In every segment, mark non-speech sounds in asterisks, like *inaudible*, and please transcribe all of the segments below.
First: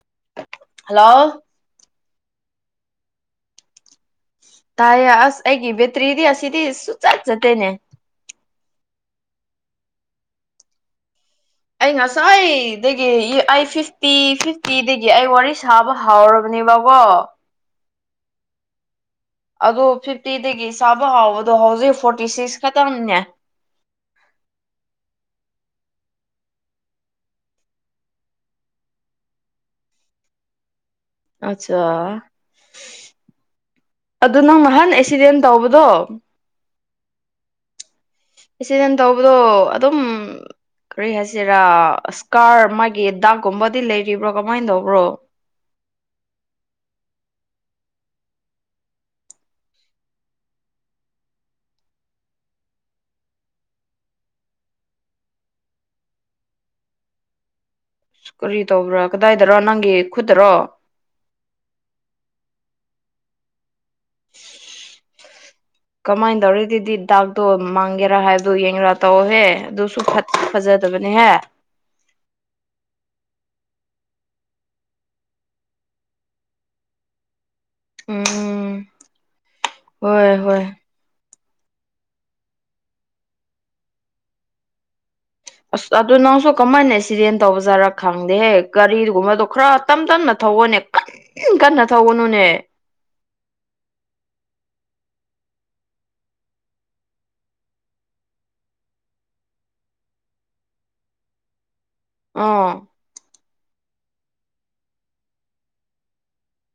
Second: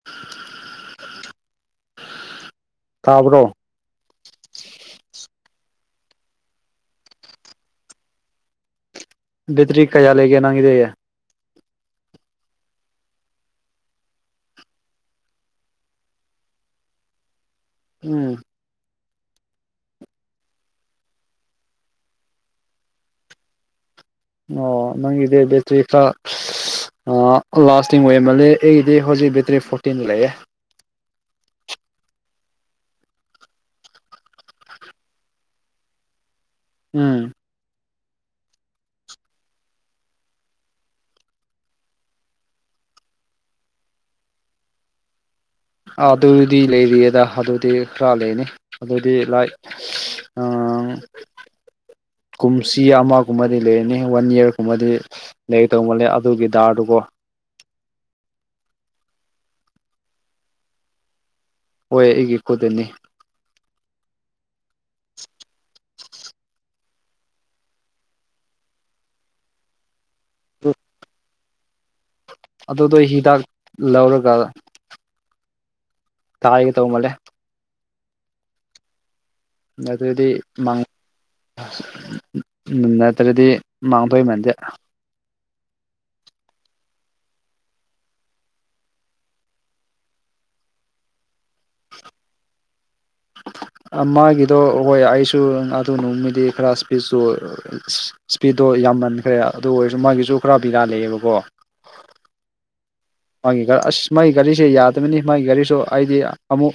*unintelligible* hello ꯇꯥꯕ꯭ꯔꯣ ꯇꯥꯏꯌꯦ ꯑꯁ ꯑꯩꯒꯤ ꯕꯦꯇ꯭ꯔꯤꯗꯤ ꯑꯁꯤꯗꯤ ꯁꯨꯆꯠ ꯆꯠꯇꯦꯅꯦ ꯕꯦꯇ꯭ꯔꯤ ꯀꯥꯏꯌꯥ ꯂꯩꯒꯦ ꯅꯪꯒꯤꯗꯤꯌꯦ ꯑꯩ ꯉꯁꯥꯢꯗꯒꯤꯌꯦ ꯑꯩ ꯐꯤꯐꯇꯤ ꯐꯤꯐꯇꯤꯗꯒꯤ ꯑꯩ ꯋꯥꯔꯤ ꯁꯥꯕ ꯍꯧꯔꯕꯅꯦꯕ ꯀꯣ ꯎꯝ ꯑꯗꯣ ꯐꯤꯐꯇꯤꯗꯒꯤ ꯁꯥꯕ ꯍꯧꯕꯗꯣ ꯍꯧꯖꯤꯛ ꯐꯣꯔꯇꯤ ꯁꯤꯛꯁ ꯈꯛꯇꯪꯅꯦ ꯑꯣ ꯅꯪꯒꯤꯗꯤ ꯕꯦꯇ꯭ꯔꯤ ꯈꯔ ꯑꯣ ꯂꯥꯁꯇꯤꯡ ꯑꯣꯏꯃꯜꯂꯦ ꯑꯩꯒꯤꯗꯤ ꯍꯧꯖꯤꯛ ꯕꯦꯇ꯭ꯔꯤ ꯐꯣꯔꯇꯤꯟ ꯂꯩꯌꯦ ꯑꯠꯆꯥ ꯑꯗꯨ ꯅꯪ ꯅꯍꯥꯟ ꯑꯦꯛꯁꯤꯗꯦꯟ ꯇꯧꯕꯗꯣ ꯎꯝ ꯑꯦꯁꯤꯗꯦꯟ ꯇꯧꯕꯗꯣ ꯑꯗꯨꯝ ꯀꯔꯤ ꯍꯥꯏꯁꯤꯔꯥ ꯏꯁꯀꯥꯔ ꯃꯥꯒꯤ ꯗꯥꯛꯀꯨꯝꯕꯗꯤ ꯂꯩꯔꯤꯕ꯭ꯔꯣ ꯀꯃꯥꯏꯅ ꯇꯧꯕ꯭ꯔꯣ ꯑꯗꯨꯗꯤ ꯂꯩꯔꯤꯌꯦꯗ ꯑꯗꯨꯗꯤ ꯈꯔ ꯂꯩꯅꯤ ꯑꯗꯨꯗꯤ ꯂꯥꯏ *inaudible* ꯀꯨꯝꯁꯤ ꯑꯃꯒꯨꯝꯕꯗꯤ ꯂꯩꯔꯅꯤ ꯋꯥꯟ ꯌꯤꯌꯔꯒꯨꯝꯕꯗꯤ ꯂꯩꯒꯗꯧ ꯃꯜꯂꯦ ꯑꯗꯨꯒꯤ ꯗꯥꯔꯗꯨꯀꯣ ꯀꯔꯤ ꯇꯧꯕ꯭ꯔ ꯀꯗꯥꯏꯗ꯭ꯔꯣ ꯅꯪꯒꯤ ꯈꯨꯠꯇꯔꯣ ꯍꯣꯏ ꯑꯩꯒꯤ ꯈꯨꯠꯇꯅꯦ ꯀꯃꯥꯏ ꯇꯧꯔꯤ ꯑꯗꯨꯗꯤ ꯗꯥꯛ ꯇꯣ ꯃꯥꯡꯒꯦꯔꯥ ꯍꯥꯏꯕꯗꯣ ꯌꯦꯡꯉꯒ ꯇꯧꯑꯣꯍꯦ ꯑꯗꯨꯁꯨ ꯐꯠ ꯐꯖꯗꯕꯅꯦꯍꯦ ꯑꯗꯨꯗꯣ ꯍꯤꯗꯥꯛ ꯂꯧꯔꯒ ꯇꯥꯥꯏꯒꯦ ꯇꯧꯃꯜꯂꯦ ꯎꯝ ꯑꯗꯨꯗꯤ ꯍꯣꯏ ꯍꯣꯏ ꯃꯪ ꯅꯠꯇ꯭ꯔꯗꯤ ꯃꯥꯡꯗꯣꯏ ꯃꯥꯟꯗꯦ ꯑꯁ ꯑꯗꯨ ꯅꯪꯁꯨ ꯀꯃꯥꯏꯅ ꯑꯦꯛꯁꯤꯗꯦꯟ ꯇꯧꯕꯖꯥꯠꯔꯥ ꯈꯪꯗꯦꯍꯦ ꯒꯥꯔꯤꯗꯨꯨꯝꯕꯗꯣ ꯈꯔ ꯇꯝ ꯇꯝꯅ ꯊꯧꯑꯣꯅꯦ ꯀꯟ ꯀꯟꯅ ꯊꯧꯒꯅꯨꯅꯦ ꯃꯥꯒꯤꯗꯣ ꯍꯣꯏ ꯑꯩꯁꯨ ꯑꯗꯨ ꯅꯨꯃꯤꯠꯗꯤ ꯈꯔ ꯁ꯭ꯄꯤꯗꯁꯨ ꯁ꯭ꯄꯤꯗꯇꯣ ꯌꯥꯝꯃꯟꯈ꯭ꯔꯦ ꯑꯗꯨ ꯑꯣꯏꯔꯁꯨ ꯃꯥꯒꯤꯁꯨ ꯈꯔ ꯕꯦꯔꯥ ꯂꯩꯌꯦꯕꯀꯣ ꯑꯣ ꯃꯥꯒꯤ ꯑꯁ ꯃꯥꯒꯤ ꯒꯥꯔꯤꯁꯦ ꯌꯥꯗꯕꯅꯤ ꯃꯥꯒꯤ ꯒꯥꯔꯤꯁꯨ ꯍꯥꯏꯗꯤ ꯑꯃꯨꯛ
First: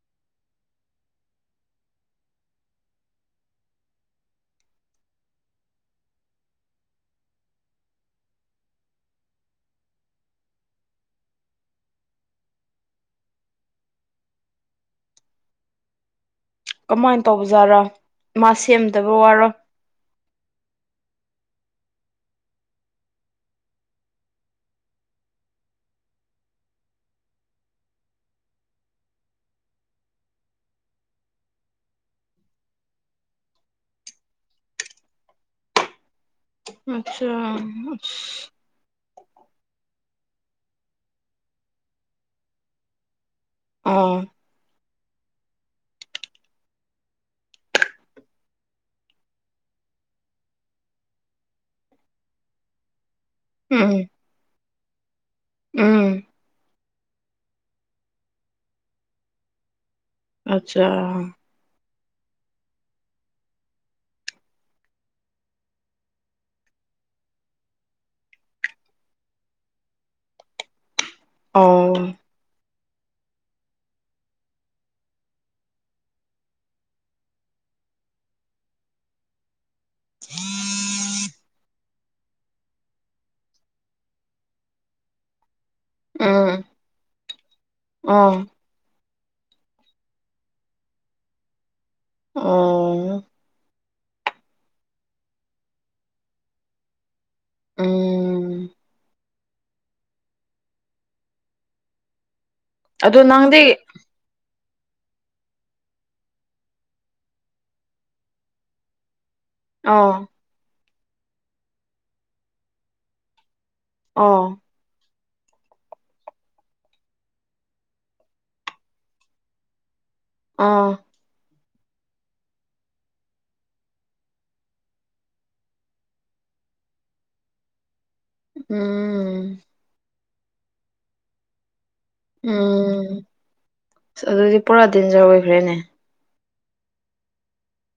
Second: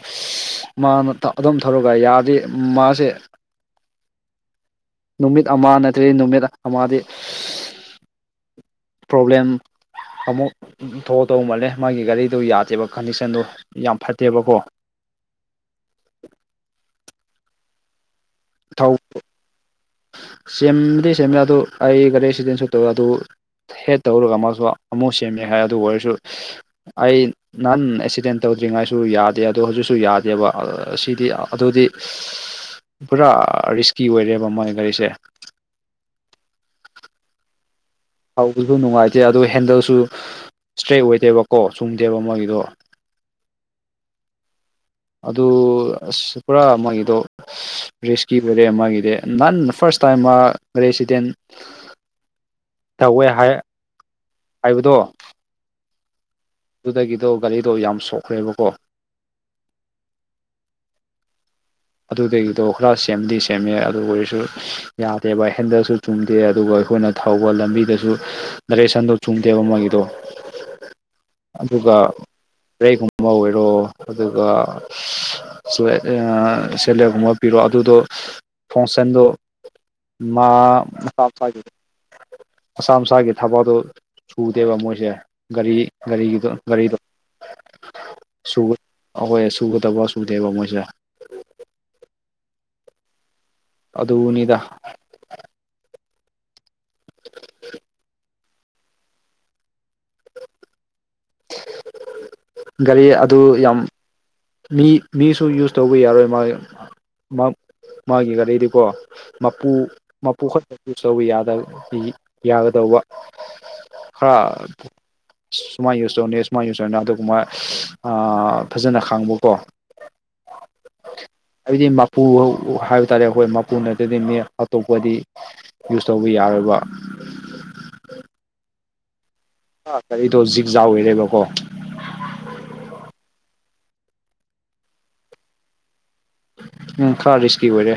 ꯃꯥꯅ ꯑꯗꯨꯝ ꯊꯧꯔꯒ ꯌꯥꯗꯦ ꯃꯥꯁꯦ *inaudible* ꯅꯨꯃꯤꯠ ꯑꯃ ꯅꯠꯇ꯭ꯔꯗꯤ ꯅꯨꯃꯤꯠ ꯑꯃꯗꯤ ꯄ꯭ꯔꯣꯕ꯭ꯂꯦꯝ ꯑꯃꯨꯛ ꯗꯧꯗꯧ ꯃꯥꯜꯂꯦ ꯃꯥꯒꯤ ꯒꯥꯔꯤꯗꯨ ꯌꯥꯗꯦꯕ ꯀꯟꯗꯤꯁꯟꯗꯨ ꯌꯥꯝ ꯐꯠꯇꯦꯕꯀꯣ ꯀꯃꯥꯏꯅ ꯇꯧꯕꯖꯥꯠꯔꯥ ꯃꯥ ꯁꯦꯝꯗꯕ ꯋꯥꯔꯣ ꯁꯦꯝꯗꯤ ꯁꯦꯝꯃꯦ ꯑꯗꯨ ꯑꯩ ꯒꯥꯔꯤ ꯑꯦꯛꯁꯤꯗꯦꯟꯁꯨ ꯇꯧꯋꯦ ꯑꯗꯨ ꯍꯦꯠ ꯇꯧꯔꯒ ꯑꯃꯁꯨ ꯑꯃꯨꯛ ꯁꯦꯝꯃꯦ ꯍꯥꯏ ꯑꯗꯨ ꯑꯣꯏꯔꯁꯨ ꯑꯩ ꯅꯍꯥꯟ ꯑꯦꯛꯁꯤꯗꯦꯟ ꯇꯧꯗ꯭ꯔꯤꯉꯥꯏꯁꯨ ꯌꯥꯗꯦ ꯑꯗꯣ ꯍꯧꯖꯤꯛꯁꯨ ꯌꯥꯗꯦꯕ ꯁꯤꯗꯤ ꯑꯗꯨꯗꯤ *inaudible* ꯄꯨꯔꯥ ꯔꯤꯁꯀꯤ ꯑꯣꯏꯔꯦꯕ ꯃꯥꯏ ꯒꯥꯔꯤꯁꯦ ꯑꯠꯆꯥ ꯊꯧꯕꯁꯨ ꯅꯨꯡꯉꯥꯏꯇꯦ ꯑꯗꯣ ꯍꯦꯟꯗꯜꯁꯨ ꯁꯇ꯭ꯔꯦꯠ ꯑꯣꯏꯗꯦꯕꯀꯣ ꯆꯨꯝꯗꯦꯕ ꯃꯥꯏꯒꯤꯗꯣ ꯑꯥ ꯑꯗꯨ ꯑꯁ ꯄꯨꯔꯥ ꯃꯣꯏꯒꯤꯗꯣ ꯔꯤꯁꯀꯤ ꯑꯣꯏꯔꯦ ꯃꯥꯒꯤꯗꯤ ꯅꯍꯥꯟ ꯐꯥꯁ ꯇꯥꯏꯝ ꯃꯥ ꯘꯥꯔꯤ ꯔꯦꯛꯁꯤꯗꯦꯟ ꯇꯧꯋꯦ ꯍꯥꯏ ꯎꯝ ꯍꯥꯏꯕꯗꯣ ꯎꯝ ꯑꯗꯨꯗꯒꯤꯗꯣ ꯒꯥꯔꯤꯗꯣ ꯌꯥꯝ ꯁꯣꯛꯈ꯭ꯔꯦꯕꯀꯣ ꯑꯠꯆꯥ ꯑꯗꯨꯗꯒꯤꯗꯣ ꯈꯔ ꯁꯦꯝꯗꯤ ꯁꯦꯝꯃꯦ ꯑꯗꯨ ꯑꯣꯏꯔꯁꯨ ꯌꯥꯗꯦꯕ ꯍꯦꯟꯗꯜꯁꯨ ꯆꯨꯝꯗꯦ ꯑꯗꯨꯒ ꯑꯩꯈꯣꯏꯅ ꯊꯧꯕ ꯂꯝꯕꯤꯗꯁꯨ ꯗꯥꯏꯔꯦꯛꯁꯟꯗꯣ ꯆꯨꯝꯗꯦꯕ ꯃꯥꯏꯒꯤꯗꯣ *inaudible* ꯑꯗꯨꯒ ꯕ꯭ꯔꯩꯒꯨꯝꯕ ꯑꯣꯏꯔꯣ ꯑꯗꯨꯒ ꯁꯂꯦ ꯑ ꯁꯦꯂꯦꯞꯒꯨꯝꯕ ꯄꯤꯔꯣ ꯑꯗꯨꯗꯣ ꯐꯣꯡꯁꯟꯗꯣ ꯃꯥ ꯃꯄꯥꯒꯤ ꯃꯁꯥ ꯃꯁꯥꯒꯤ ꯊꯕꯛꯗꯣ ꯁꯨꯗꯦꯕ ꯃꯣꯏꯁꯦ ꯒꯥꯔꯤ ꯒꯥꯔꯤꯒꯤꯗꯣ ꯎꯝ ꯒꯥꯔꯤꯗꯣ ꯑꯣ ꯁꯨ ꯑꯩꯍꯣꯏ ꯁꯨꯒꯗꯧꯕ ꯁꯨꯗꯦꯕ ꯃꯣꯏꯁꯦ ꯑꯣ ꯑꯗꯨꯅꯤꯗ ꯎꯝ ꯒꯥꯔꯤ ꯑꯗꯣ ꯑꯗꯨ ꯅꯪꯗꯤ ꯌꯥꯝ ꯃꯤ ꯃꯤꯁꯨ ꯌꯨꯁ ꯇꯧꯕ ꯌꯥꯔꯣꯏ ꯃꯥꯒꯤ ꯃꯥꯒꯤ ꯒꯥꯔꯤꯗꯤꯀꯣ ꯃꯄꯨ ꯑ ꯃꯄꯨ ꯈꯛꯇ ꯌꯨꯁ ꯇꯧꯕ ꯌꯥꯒꯗꯧꯕ ꯈꯔꯥ ꯑꯣ ꯁꯨꯃꯥꯏꯅ ꯌꯨꯁ ꯇꯧꯅꯤ ꯁꯨꯃꯥꯏꯅ ꯌꯨꯁ ꯇꯧꯅꯤ ꯑꯗꯨꯃꯥꯏ ꯑ ꯐꯖꯅ ꯈꯪꯕ ꯀꯣ ꯑꯣ ꯍꯥꯏꯕꯗꯤ ꯃꯄꯨ ꯍꯥꯏꯕ ꯇꯥꯔꯦ ꯑꯩꯈꯣꯏ ꯃꯄꯨ ꯅꯠꯇꯗꯤ ꯃꯤ ꯑꯇꯣꯞꯄꯗꯤ ꯌꯨꯁ ꯇꯧꯕ ꯌꯥꯔꯣꯏꯕ ꯎꯝ ꯑ ꯀꯔꯤꯗꯣ ꯖꯤꯛ ꯌꯥꯎꯔꯦꯕꯀꯣ ꯎꯝ ꯑꯁ ꯑꯗꯨꯗꯤ ꯄꯨꯔꯥ ꯗꯦꯟꯖꯔ ꯑꯣꯏꯈ꯭ꯔꯦꯅꯦ ꯎꯝ ꯈꯔ ꯔꯤꯁꯀꯤ ꯑꯣꯏꯔꯦ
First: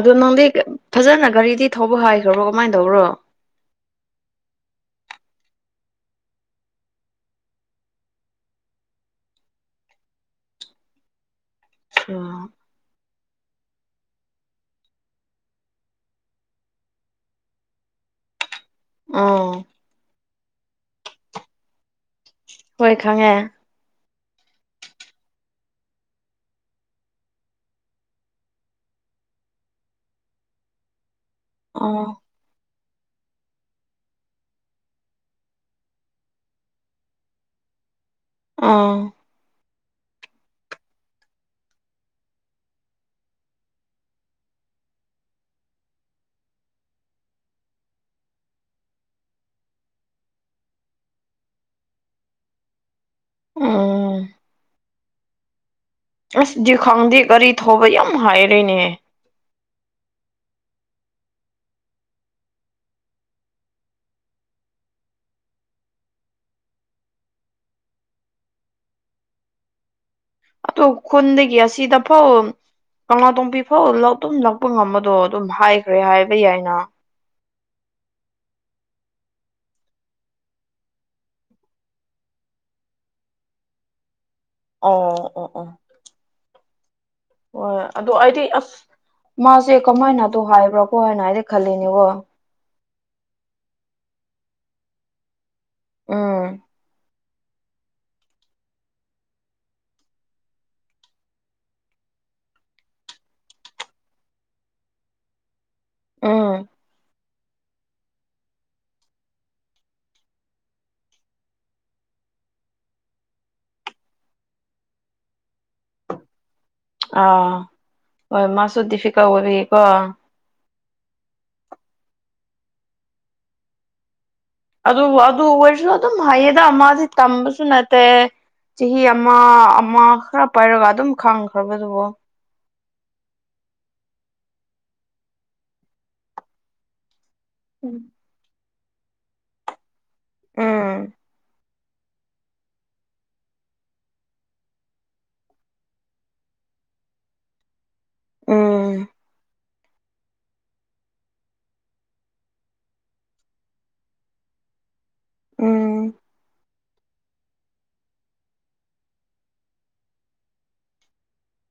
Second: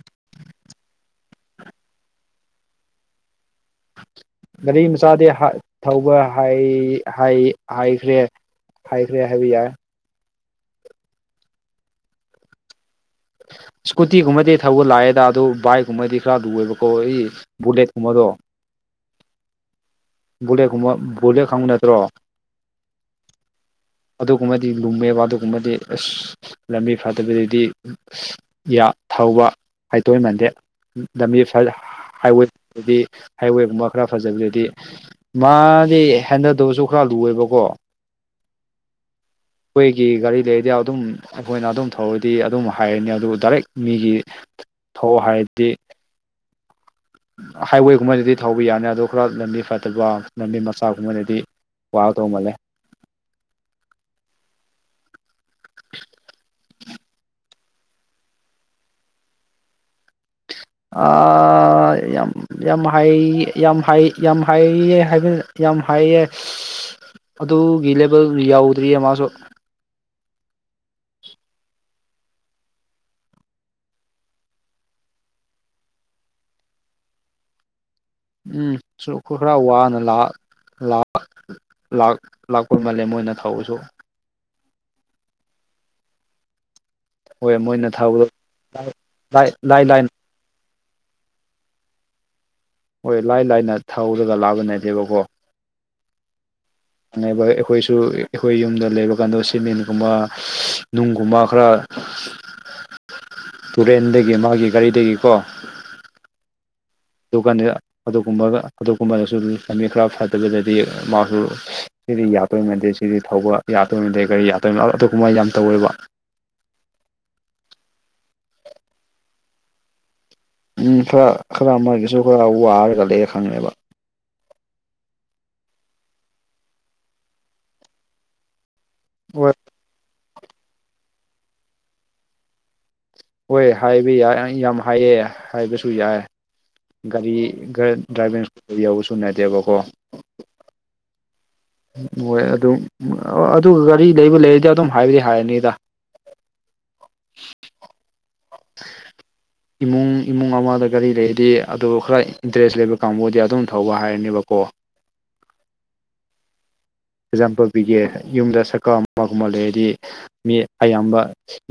ꯑꯗꯣ ꯅꯪꯗꯤ ꯐꯖꯅ ꯒꯥꯔꯤꯗꯤ ꯊꯧꯕ ꯍꯩꯈ꯭ꯔꯕꯣ ꯀꯃꯥꯏꯅ ꯇꯧꯕ꯭ꯔꯣ ꯒꯥꯔꯤ ꯃꯆꯥꯗꯤ ꯊꯧꯕ ꯍꯩ ꯍꯩ ꯍꯩꯈ꯭ꯔꯦ ꯍꯩꯈ꯭ꯔꯦ ꯍꯥꯏꯕ ꯌꯥꯏ ꯑꯣ ꯏꯁꯀꯨꯇꯤꯒꯨꯝꯕꯗꯤ ꯊꯧꯕ ꯂꯥꯏꯑꯦꯗ ꯑꯗꯨ ꯕꯥꯏꯛꯀꯨꯝꯕꯗꯤ ꯈꯔ ꯂꯨꯑꯦꯕꯀꯣ ꯑꯩ ꯕꯨ ꯂꯦꯠ ꯀꯨꯝꯕꯗꯣ ꯑꯣ ꯕꯨꯂꯦꯠ ꯀꯨꯝꯕ ꯕꯨꯂꯦꯠ ꯈꯪꯕ ꯅꯠꯇ꯭ꯔꯣ ꯍꯣꯏ ꯈꯪꯉꯦ ꯑꯗꯨꯒꯨꯝꯕꯗꯤ ꯂꯨꯝꯃꯦꯕ ꯑꯗꯨꯒꯨꯝꯕꯗꯤ ꯑꯁ ꯂꯝꯕꯤ ꯐꯠꯇꯕꯤꯗꯗꯤ ꯌꯥ ꯊꯧꯕ ꯍꯩꯇꯣꯏꯃꯟꯗꯦ ꯂꯝꯕꯤ ꯑꯥ ꯍꯥꯏꯋꯦꯗꯤ ꯍꯥꯏꯋꯦꯒꯨꯝꯕ ꯈꯔ ꯐꯖꯕꯗꯗꯤ ꯃꯥꯗꯤ ꯍꯦꯟꯗꯜ ꯇꯧꯕꯁꯨ ꯈꯔ ꯂꯨꯑꯦꯕꯀꯣ ꯑꯥ ꯑꯩꯈꯣꯏꯒꯤ ꯒꯥꯔꯤ ꯂꯩꯔꯗꯤ ꯑꯗꯨꯝ ꯑꯩꯈꯣꯏꯅ ꯑꯗꯨꯝ ꯊꯧꯔꯗꯤ ꯑꯗꯨꯝ ꯍꯥꯏꯔꯅꯤ ꯑꯗꯨꯕꯨ ꯗꯥꯏꯔꯦꯛ ꯃꯤꯒꯤ ꯊꯧꯍꯥꯏꯔꯗꯤ ꯍꯥꯏꯋꯦꯒꯨꯝꯕꯅꯗꯤ ꯊꯧꯕ ꯌꯥꯅꯤ ꯑꯗꯨ ꯈꯔ ꯂꯝꯕꯤ ꯐꯠꯇꯕ ꯂꯝꯕꯤ ꯃꯆꯥꯒꯨꯝꯕꯗꯗꯤ ꯋꯥꯥ ꯗꯧ ꯃꯜꯂꯦ ꯎꯝ *inaudible* ꯑꯁ ꯗꯤ ꯈꯪꯗꯤ ꯒꯥꯔꯤ ꯊꯧꯔꯣ ꯌꯥꯝ ꯍꯥꯏꯔꯦꯅꯦ ꯑꯥ ꯌꯥꯝ ꯌꯥꯝ ꯍꯥꯏ ꯌꯥꯝ ꯍꯥꯏ ꯌꯥꯝ ꯍꯥꯏꯌꯦ ꯍꯥꯏꯕ ꯌꯥꯝ ꯍꯥꯏꯌꯦ *unintelligible* *unintelligible* ꯑꯗꯨꯒꯤ ꯂꯦꯕꯜꯗꯨ ꯌꯧꯗ꯭ꯔꯤꯌꯦ ꯃꯥꯁꯨ ꯑꯗꯨ ꯈꯨꯟꯗꯒꯤ ꯑꯁꯤꯗ ꯐꯥꯎ ꯀꯪꯂꯥꯇꯣꯝꯕꯤ ꯐꯥꯎ ꯑꯗꯨꯝ *unintelligible* ꯂꯥꯛꯄ ꯉꯝꯃꯗꯣ ꯑꯗꯨꯝ ꯍꯥꯏꯈ꯭ꯔꯦ ꯍꯥꯏꯕ ꯌꯥꯏꯅ ꯎꯝ *unintelligible* ꯈꯔ ꯋꯥꯅ ꯂꯥ ꯂꯥꯛ ꯂꯥꯛ ꯂꯥꯛꯄ ꯃꯥꯜꯂꯦ ꯃꯣꯏꯅ ꯊꯧꯕꯁꯨ ꯑꯣ ꯑꯣ ꯑꯣ ꯍꯣꯏ ꯃꯣꯏꯅ ꯑꯗꯣ ꯊꯧꯕꯗꯣ ꯑꯩꯗꯤ ꯑꯁ ꯂꯥꯏ ꯃꯥꯁꯦ ꯂꯥꯏ ꯂꯥꯏꯅ ꯀꯃꯥꯏꯅꯗꯣ ꯍꯥꯏꯕ꯭ꯔꯥꯀꯣ ꯍꯥꯏꯅ ꯑꯩꯗꯤ ꯈꯜꯂꯦꯅꯦ ꯀꯣ ꯍꯣꯏ ꯂꯥꯏ ꯂꯥꯏꯅ ꯊꯧꯔꯒ ꯂꯥꯛꯕ ꯅꯇꯦꯕꯀꯣ ꯑꯪ *unintelligible* ꯑꯩꯈꯣꯏꯁꯨ ꯑꯩꯈꯣꯏ ꯌꯨꯝꯗ ꯂꯩꯕ ꯀꯥꯟꯗꯣ ꯁꯤꯃꯦꯟꯒꯨꯝꯕ ꯅꯨꯡꯒꯨꯝꯕ ꯈꯔ ꯇꯨꯔꯦꯟꯗꯒꯤ ꯃꯥꯒꯤ ꯒꯥꯔꯤꯗꯒꯤ ꯀꯣ ꯎꯝ ꯑꯗꯨꯒꯥ ꯑꯗꯨꯒꯨꯝꯕ ꯑꯗꯨꯒꯨꯝꯕꯗꯁꯨ ꯂꯝꯕꯤ ꯈ꯭ꯔ ꯐꯠꯇꯕꯗꯗꯤ ꯃꯥꯁꯨ ꯁꯤꯗꯤ ꯌꯥꯗꯣꯏ ꯃꯥꯟꯗꯦ ꯁꯤꯗꯤ ꯊꯧꯕ ꯌꯥꯗꯣꯏ ꯃꯗꯦ ꯒꯔꯤ ꯌꯥꯗꯣꯏ ꯑꯗꯨꯒꯨꯝꯕ ꯌꯥꯝ ꯇꯧꯋꯦꯕ ꯑꯥ ꯍꯣꯏ ꯃꯥꯁꯨ ꯗꯤꯐꯤꯀꯜ ꯑꯣꯏꯕꯒꯤꯀꯣ ꯎꯝ ꯈ꯭ꯔ ꯈꯔ ꯃꯣꯏꯒꯤꯁꯨ ꯈꯔ ꯋꯥꯔꯒ ꯂꯩꯔꯦ ꯈꯪꯉꯦꯕ ꯑꯗꯨꯕꯨ ꯑꯗꯨ ꯑꯣꯏꯔꯁꯨ ꯑꯗꯨꯝ ꯍꯩꯌꯦꯗ ꯃꯥꯗꯤ ꯇꯝꯕꯁꯨ ꯅꯠꯇꯦ ꯆꯍꯤ ꯑꯃ ꯍꯣꯏ ꯑꯃ ꯈ꯭ꯔ ꯄꯥꯏꯔꯒ ꯑꯗꯨꯝ ꯈꯪꯈ꯭ꯔꯕꯗꯨꯕꯣ ꯍꯣꯏ ꯍꯥꯏꯕ ꯌꯥꯝ ꯌꯥꯝ ꯍꯥꯏꯑꯦ ꯍꯥꯏꯕꯁꯨ ꯌꯥꯏ ꯒꯥꯔꯤ ꯎꯝ ꯗ꯭ꯔꯥꯏꯚꯤꯡ ꯁ꯭ꯀꯨꯜ ꯌꯧꯕꯁꯨ ꯅꯠꯇꯦꯕ ꯀꯣ ꯎꯝ ꯃꯣꯏ ꯑꯗꯨꯝ ꯑꯗꯨꯒ ꯒꯥꯔꯤ ꯂꯩꯕ ꯂꯩꯔꯗꯤ ꯑꯗꯨꯝ ꯍꯥꯏꯕꯗꯤ ꯍꯥꯏꯔꯅꯤꯗ *inaudible* ꯎꯝ *unintelligible* ꯏꯃꯨꯡ ꯏꯃꯨꯡ ꯑꯃꯥꯗ ꯒꯥꯔꯤ ꯂꯩꯔꯗꯤ ꯑꯗꯨ ꯈꯔ ꯏꯟꯇꯔꯦꯁ ꯂꯩꯕ ꯀꯥꯡꯕꯨꯗꯤ ꯑꯗꯨꯝ ꯊꯧꯕ ꯍꯥꯏꯔꯅꯦꯕ ꯀꯣ ꯎꯝ ꯑꯦꯛꯖꯥꯝꯄꯜ ꯄꯤꯒꯦ ꯌꯨꯝꯗ ꯁꯥꯏꯀꯜ ꯑꯃꯒꯨꯝꯕ ꯂꯩꯔꯗꯤ ꯃꯤ ꯑꯌꯥꯝꯕ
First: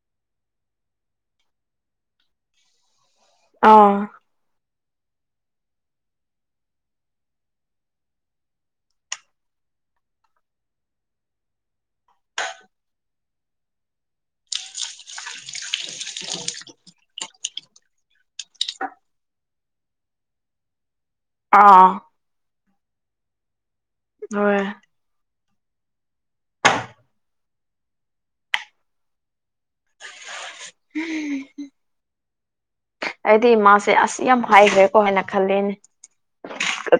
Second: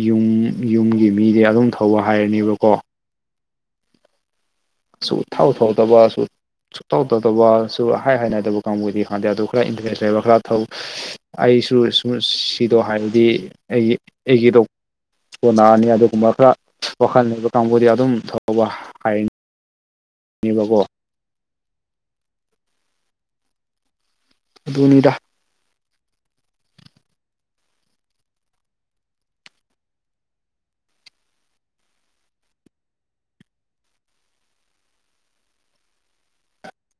ꯌꯨꯝ ꯌꯨꯝꯒꯤ ꯃꯤꯗꯤ ꯑꯗꯨꯝ ꯊꯧꯕ ꯍꯥꯏꯔꯅꯤꯕꯀꯣ ꯑꯪ ꯁꯨꯛꯊꯧ ꯊꯥꯎꯗꯕꯁꯨ ꯁꯨꯛꯇꯧ ꯇꯧꯗꯕ ꯁꯨ ꯍꯥꯏ ꯍꯥꯏꯅꯗꯕ ꯀꯥꯡꯕꯨꯗꯤ ꯍꯥꯟꯗꯦ ꯑꯗꯨ ꯈꯔ ꯏꯟꯇꯔꯦꯁ ꯂꯩꯕ ꯈ꯭ꯔ ꯊꯧ ꯑꯩꯁꯨ *unintelligible* ꯁꯤꯗꯣ ꯍꯥꯏꯔꯗꯤ ꯑꯩꯒꯤ ꯑꯩꯒꯤꯗꯣ ꯀꯣꯅꯥꯗꯤ ꯑꯗꯨꯒꯨꯝꯕ ꯈ꯭ꯔ ꯋꯥꯈꯟ ꯂꯩꯕ ꯀꯥꯡꯕꯨꯗꯤ ꯑꯗꯨꯝ ꯊꯧꯕ ꯒꯤꯕꯀꯣ ꯑꯥ ꯍꯣꯏ ꯗꯨꯅꯤꯗ *unintelligible* ꯑꯩꯗꯤ ꯃꯥꯁꯦ ꯑꯁ ꯌꯥꯝ ꯍꯥꯏꯒ꯭ꯔꯦꯀꯣ ꯍꯥꯏꯅ ꯈꯜꯂꯦꯅꯦ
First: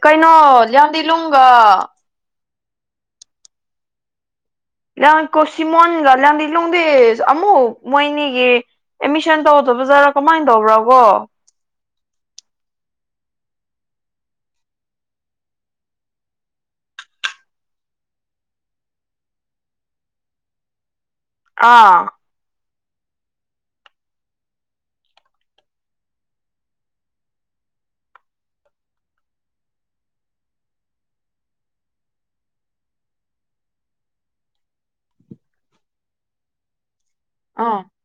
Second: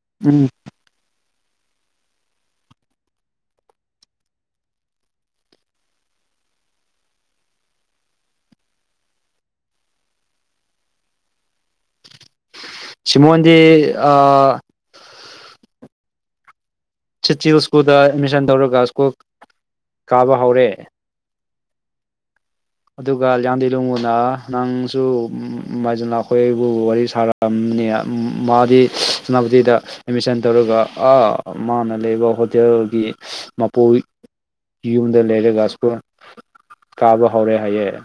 ꯀꯩꯅꯣ ꯎꯝ ꯌꯥꯝꯗꯤꯂꯨꯡꯒ *unintelligible* ꯀꯣꯁꯤꯃꯣꯟꯒ *unintelligible* ꯑꯃꯨꯛ ꯃꯣꯏꯅꯤꯒꯤ ꯑꯦꯠꯃꯤꯁꯟ ꯇꯧꯗꯕꯖꯥꯔꯥ ꯀꯃꯥꯏꯟ ꯇꯧꯕ꯭ꯔꯥ ꯀꯣ ꯁꯤꯃꯣꯟꯗꯤ ꯑꯥ *unintelligible* ꯁ꯭ꯀꯨꯜꯗ ꯑꯦꯠꯃꯤꯁꯟ ꯇꯧꯔꯒ ꯁ꯭ꯀꯨꯜ ꯀꯥꯕ ꯍꯧꯔꯦ ꯑꯥ *unintelligible* *unintelligible* ꯑꯦꯠꯃꯤꯁꯟ ꯇꯧꯔꯒ ꯑꯥ ꯃꯥꯅ ꯂꯩꯕ ꯍꯣꯇꯦꯜꯒꯤ ꯃꯄꯨꯏ ꯌꯨꯝꯗ ꯂꯩꯔꯒ ꯁ꯭ꯀꯨꯟ ꯀꯥꯕ ꯍꯧꯔꯦ ꯑꯥ ꯍꯥꯏꯌꯦ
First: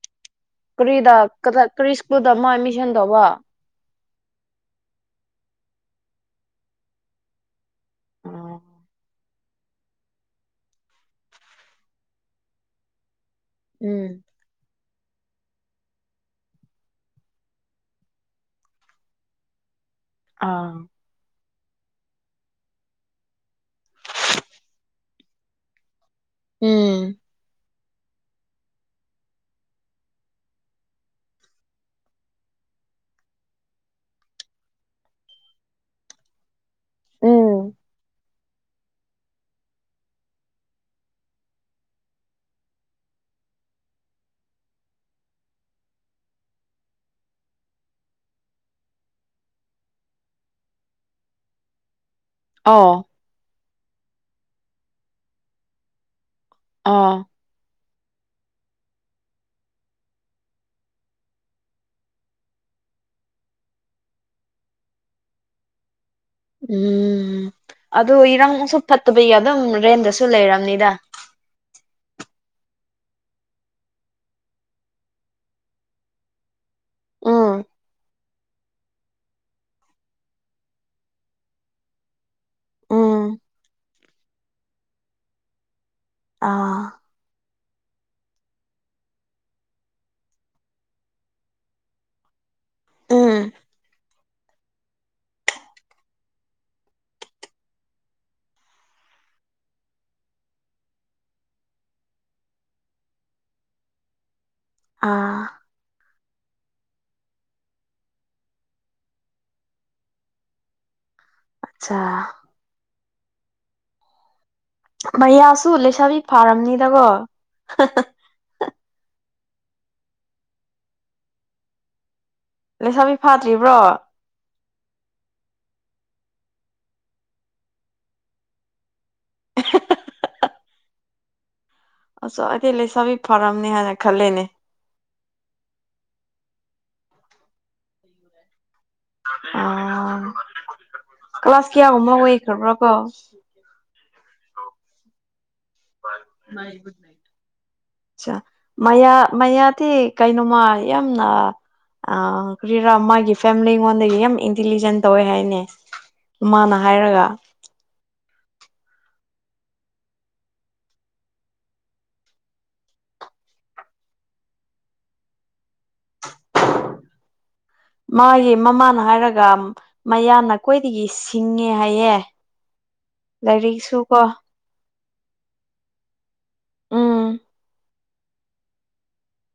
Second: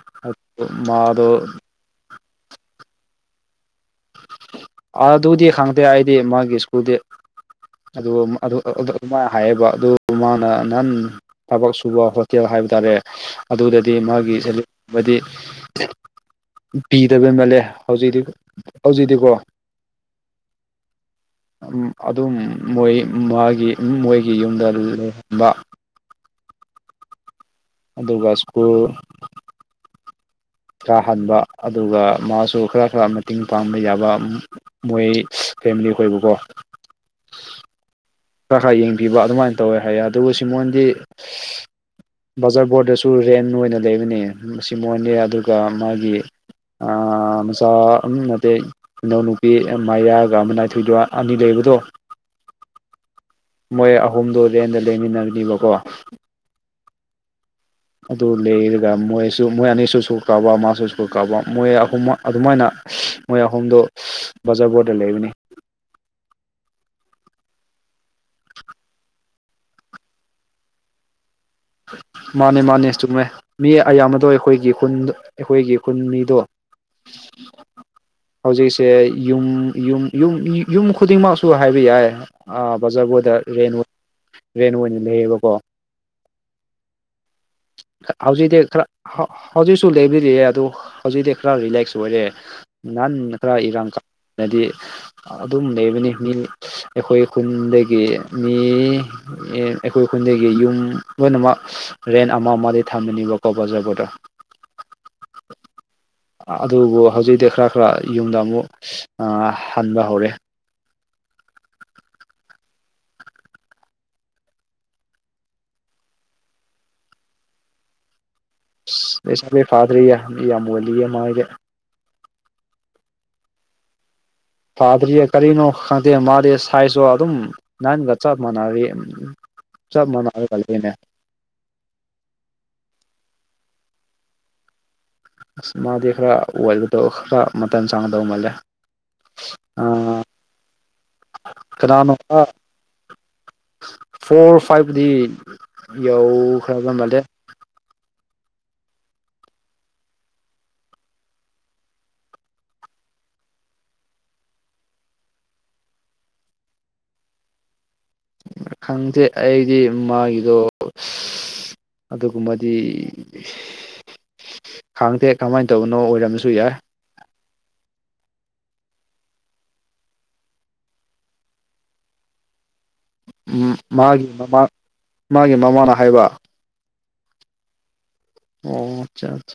ꯀꯔꯤꯗ ꯃꯥꯗꯣ ꯀꯗꯥ ꯀꯔꯤ ꯁ꯭ꯀꯨꯜꯗ ꯃꯥ ꯑꯦꯠꯃꯤꯁꯟ ꯇꯧꯕ ꯑꯗꯨꯗꯤ ꯈꯪꯗꯦ ꯑꯩꯗꯤ ꯃꯥꯒꯤ ꯁ꯭ꯀꯨꯜꯗꯤ ꯑꯗꯨ ꯎꯝ ꯑꯗꯨꯃꯥꯏ ꯍꯥꯏꯌꯦꯕ ꯑꯗꯨ ꯃꯥꯅ ꯅꯍꯟ ꯊꯕꯛ ꯁꯨꯕ ꯍꯣꯇꯦꯜ ꯍꯥꯏꯕ ꯇꯥꯔꯦ ꯑꯗꯨꯗꯗꯤ ꯃꯥꯒꯤ ꯄꯤꯗꯕ ꯃꯥꯂꯦ ꯍꯧꯖꯤꯛꯇꯤ ꯍꯧꯖꯤꯛꯗꯤꯀꯣ ꯑꯥ ꯑꯗꯨꯝ ꯃꯣꯏ ꯃꯥꯒꯤ ꯃꯣꯏꯒꯤ ꯌꯨꯝꯗ ꯂꯩꯍꯟꯕ ꯎꯝ ꯑꯗꯨꯒ ꯁ꯭ꯀꯨꯜ ꯀꯥꯍꯟꯕ ꯑꯗꯨꯒ ꯃꯥꯁꯨ ꯈꯔ ꯈꯔ ꯃꯇꯤꯡ ꯄꯥꯡꯕ ꯌꯥꯕ ꯃꯣꯏ ꯐꯦꯃꯤꯂꯤ ꯈꯣꯏꯕꯨꯀꯣ ꯎꯝ ꯈꯔ ꯈꯔ ꯌꯦꯡꯕꯤꯕ ꯑꯗꯨꯃꯥꯏꯟ ꯇꯧꯋꯦ ꯍꯥꯏꯌꯦ ꯑꯗꯨꯕꯨ ꯁꯤꯃꯣꯟꯗꯤ ꯕꯖꯥꯔ ꯕꯣꯠꯗꯁꯨ ꯔꯦꯟ ꯑꯣꯏꯅ ꯂꯩꯕꯅꯦ ꯁꯤꯃꯣꯟꯗꯤ ꯑꯗꯨꯒ ꯃꯥꯒꯤ ꯑꯥ ꯃꯆꯥ ꯎꯝ ꯅꯠꯇꯦ ꯃꯅꯥꯎ ꯅꯨꯄꯤ ꯃꯔꯤꯌꯥꯒꯥ ꯃꯅꯥꯊꯨꯏꯗꯣ ꯑꯅꯤ ꯂꯩꯕꯗꯣ ꯑꯥꯎ ꯃꯣꯏ ꯑꯍꯨꯝꯗꯣ ꯔꯦꯟꯗ ꯂꯩꯃꯤꯟꯅꯕꯅꯤꯕꯀꯣ ꯑꯣ ꯑꯗꯨ ꯂꯩꯔꯒ ꯃꯣꯏꯁꯨ ꯃꯣꯏ ꯑꯅꯤꯁꯨ ꯁꯨꯈ꯭ꯔꯕ ꯃꯥꯁꯨ ꯁꯨꯈ꯭ꯔꯕ ꯃꯣꯏ ꯑꯍꯨꯝꯃꯛ ꯑꯗꯨꯃꯥꯏꯅ ꯃꯣꯏ ꯑꯍꯨꯝꯗꯣ ꯕꯖꯥꯔ ꯕꯣꯔꯗ ꯂꯩꯕꯅꯦ ꯎꯝ ꯑꯗꯨ ꯏꯔꯥꯡꯁꯨ ꯐꯠꯇꯕꯩ ꯑꯗꯨꯝ ꯔꯦꯟꯗꯁꯨ ꯂꯩꯔꯝꯅꯤꯗ ꯃꯥꯅꯦ ꯃꯥꯅꯦ ꯆꯨꯝꯃꯦ ꯃꯤ ꯑꯌꯥꯝꯕꯗꯣ ꯑꯩꯈꯣꯏꯒꯤ ꯈꯨꯟ ꯑꯩꯈꯣꯏꯒꯤ ꯈꯨꯟ ꯃꯤꯗꯣ ꯎꯝ ꯍꯧꯖꯤꯛ ꯁꯦ ꯌꯨꯝ ꯌꯨꯝ ꯌꯨꯝ ꯌꯨꯝ ꯈꯨꯗꯤꯡꯃꯛꯁꯨ ꯍꯥꯏꯕ ꯌꯥꯏ ꯑꯥ ꯕꯖꯥꯔ ꯎꯝ ꯕꯣꯔꯠꯇ ꯔꯦꯟ ꯔꯦꯟ ꯑꯣꯏꯅ ꯂꯩꯌꯦꯕꯀꯣ ꯑꯥ ꯍꯧꯖꯤꯛꯇꯤ ꯈꯔ ꯍꯧꯖꯤꯛꯁꯨ ꯂꯩꯕꯤꯔꯤꯌꯦ ꯑꯗꯨ ꯍꯧꯖꯤꯛꯇꯤ ꯈꯔ ꯔꯤꯂꯦꯛꯁ ꯑꯣꯏꯔꯦ ꯅꯍꯥꯟ ꯎꯝ ꯈꯔ ꯏꯔꯥꯡ ꯑꯗꯨꯝ ꯂꯩꯕꯅꯦ ꯃꯤ ꯑꯩꯈꯣꯏ ꯈꯨꯟꯗꯒꯤ ꯃꯤ ꯑꯩꯈꯣꯏ ꯈꯨꯟꯗꯒꯤ ꯌꯨꯝ ꯂꯣꯏꯅꯃꯛ ꯔꯦꯟ ꯑꯃ ꯑꯃꯗꯤ ꯊꯝꯃꯤꯅꯤꯕꯀꯣ ꯕꯖꯥꯔ ꯕꯣꯔꯗꯔ ꯑꯥ ꯑꯗꯨꯕꯨ ꯍꯧꯖꯤꯛꯇꯤ ꯈꯔ ꯈꯔ ꯌꯨꯝꯗ ꯑꯃꯨꯛ ꯑꯥ ꯍꯟꯕ ꯍꯧꯔꯦ ꯑꯆꯥ ꯃꯌꯥꯁꯨ ꯂꯩꯁꯥꯕꯤ ꯐꯥꯔꯝꯅꯤꯗꯀꯣ ꯂꯩꯁꯥꯕꯤ ꯐꯥꯗ꯭ꯔꯤꯌꯦ ꯃꯤ ꯌꯥꯝ ꯑꯣꯟꯂꯤꯌꯦ ꯃꯣꯌꯗꯤ ꯂꯩꯁꯥꯕꯤ ꯐꯥꯗ꯭ꯔꯤꯕ꯭ꯔꯣ ꯐꯥꯗ꯭ꯔꯤꯌꯦ ꯀꯔꯤꯅꯣ ꯈꯪꯗꯦ ꯃꯥꯗꯤ ꯁꯥꯏꯁꯁꯨ ꯑꯗꯨꯝ ꯅꯍꯟꯒ ꯆꯞ ꯃꯥꯟꯅꯔꯤ ꯆꯞ ꯃꯅꯥꯔꯒꯥ ꯂꯩꯌꯦꯅꯦ ꯑꯁ ꯑꯩꯗꯤ ꯂꯩꯁꯥꯕꯤ ꯐꯔꯝꯅꯤ ꯍꯥꯏꯅ ꯈꯜꯂꯦꯅꯦ ꯑꯁ ꯃꯥꯗꯤ ꯈꯔ ꯑꯣꯏꯕꯗꯣ ꯈꯔ ꯃꯇꯝ ꯆꯥꯡꯒꯗꯧ ꯃꯥꯜꯂꯦ ꯑ ꯀ꯭ꯂꯥꯁ ꯀꯤꯌꯥꯒꯨꯝꯕ ꯀꯅꯥꯅꯣ ꯑꯣꯏꯈꯔꯕ꯭ꯔꯀꯣ ꯐꯣꯔ ꯐꯥꯏꯚꯗꯤ ꯌꯧꯈ꯭ꯔꯕ ꯃꯥꯜꯂꯦ ꯑꯆꯥ ꯃꯌꯥ ꯃꯌꯥꯗꯤ ꯀꯩꯅꯣꯝꯃ ꯌꯥꯝꯅ ꯑꯥ ꯀ꯭ꯔꯤꯔꯥ ꯃꯥꯒꯤ ꯐꯦꯃꯤꯂꯤ ꯉꯣꯟꯗꯒꯤ ꯌꯥꯝ ꯏꯟꯇꯤꯂꯤꯖꯦꯟ ꯇꯧꯋꯦ ꯍꯥꯏꯌꯦꯅꯦ ꯃꯥꯃꯥꯅ ꯍꯥꯏꯔꯒ ꯈꯪꯗꯦ ꯑꯩꯗꯤ ꯃꯥꯒꯤꯗꯣ ꯑꯗꯨꯒꯨꯝꯕꯗꯤ *inaudible* ꯈꯪꯗꯦ ꯀꯃꯥꯏꯅ ꯇꯧꯕꯅꯣ ꯑꯣꯏꯔꯝꯕꯁꯨ ꯌꯥꯏ ꯃꯥꯒꯤ ꯃꯃꯥꯅ ꯍꯥꯏꯔꯒ ꯃꯌꯥꯅ ꯀꯣꯏꯗꯒꯤ ꯁꯤꯡꯉꯦ ꯍꯥꯏꯌꯦ ꯎꯝ ꯂꯥꯏꯔꯤꯛꯁꯨ ꯀꯣ ꯃꯥꯒꯤ ꯃꯃꯥ ꯃꯥꯒꯤ ꯃꯃꯥꯅ ꯍꯥꯏꯕ ꯎꯝ ꯑꯣ ꯑꯠꯆꯥ ꯑꯆꯥ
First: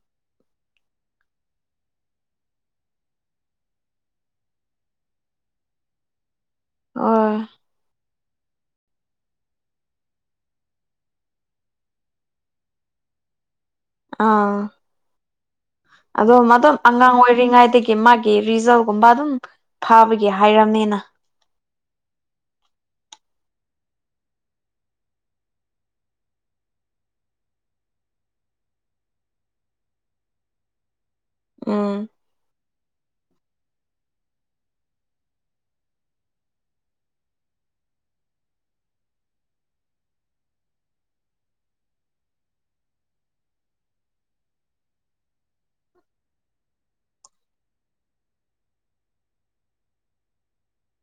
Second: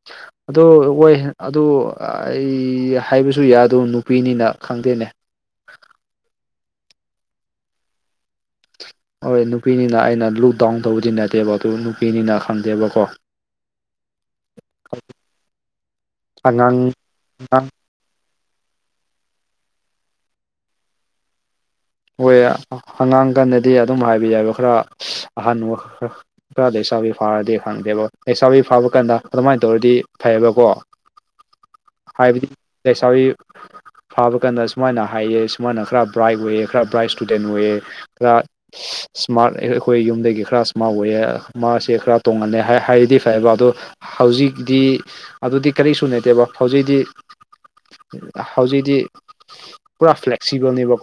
*inaudible* ꯑꯗꯣ ꯑꯣꯏꯍꯟ ꯑꯗꯣ ꯑꯩ ꯍꯥꯏꯕꯁꯨ ꯌꯥꯗꯕ ꯅꯨꯄꯤꯅꯤꯅ ꯈꯪꯗꯦꯅꯦ ꯑꯣꯏ ꯍꯣꯏ ꯅꯨꯄꯤꯅꯤꯅ ꯑꯩꯅ ꯂꯨꯛꯗꯥꯎꯟ ꯇꯧꯕꯗꯤ ꯅꯠꯇꯦꯕ ꯑꯗꯨ ꯅꯨꯄꯤꯅꯤꯅ ꯈꯪꯗꯦꯕꯀꯣ ꯑꯥ ꯑꯗꯣ ꯃꯗꯣ ꯑꯉꯥꯡ ꯑꯣꯏꯔꯤꯉꯩꯗꯒꯤ ꯃꯥꯒꯤ ꯔꯤꯖꯜꯒꯨꯝꯕ ꯑꯗꯨꯝ ꯐꯥꯕꯒꯤ ꯍꯥꯏꯔꯝꯅꯤꯅ ꯍꯣꯏ ꯑꯉꯥꯡ ꯀꯥꯟꯗꯗꯤ ꯑꯗꯨꯝ ꯍꯥꯏꯕ ꯌꯥꯏꯕ ꯈꯔ ꯑꯍꯟ ꯋꯈ ꯈꯔꯗ ꯂꯩꯁꯥꯕꯤ ꯐꯥꯔꯗꯤ ꯈꯪꯗꯦꯕ ꯂꯩꯁꯥꯕꯤ ꯐꯥꯕ ꯀꯥꯟꯗ ꯑꯗꯨꯃꯥꯏꯅ ꯇꯧꯔꯗꯤ ꯐꯩꯌꯦꯕꯀꯣ ꯎꯝ ꯍꯥꯏꯕꯗꯤ ꯂꯩꯁꯥꯕꯤ ꯐꯥꯕ ꯀꯥꯟꯗ ꯁꯨꯃꯥꯏꯅ ꯍꯥꯏꯌꯦ ꯁꯨꯃꯥꯏꯅ ꯈꯔ ꯕ꯭ꯔꯥꯏꯠ ꯑꯣꯏꯌꯦ ꯈꯔ ꯕ꯭ꯔꯥꯏꯠ ꯏꯁꯇꯨꯗꯦꯟ ꯑꯣꯏꯌꯦ ꯈꯔ ꯏꯁꯃꯥꯔꯠ ꯑꯩꯈꯣꯏ ꯌꯨꯝꯗꯒꯤ ꯈꯔ ꯏꯁꯃꯥꯔꯠ ꯑꯣꯏꯌꯦ ꯃꯥꯁꯦ ꯈꯔ ꯇꯣꯡꯍꯜꯂꯦ ꯍꯥꯏꯔꯗꯤ ꯐꯩꯌꯦꯕ ꯑꯗꯣ ꯍꯧꯖꯤꯛꯀꯤꯗꯤ ꯑꯗꯨꯗꯤ ꯀꯔꯤꯁꯨ ꯂꯩꯇꯦꯕ ꯍꯧꯖꯤꯛꯗꯤ ꯍꯧꯖꯤꯛꯇꯤ ꯄꯨꯔꯥ ꯐ꯭ꯂꯦꯛꯁꯤꯕꯜ ꯅꯦꯕꯀꯣ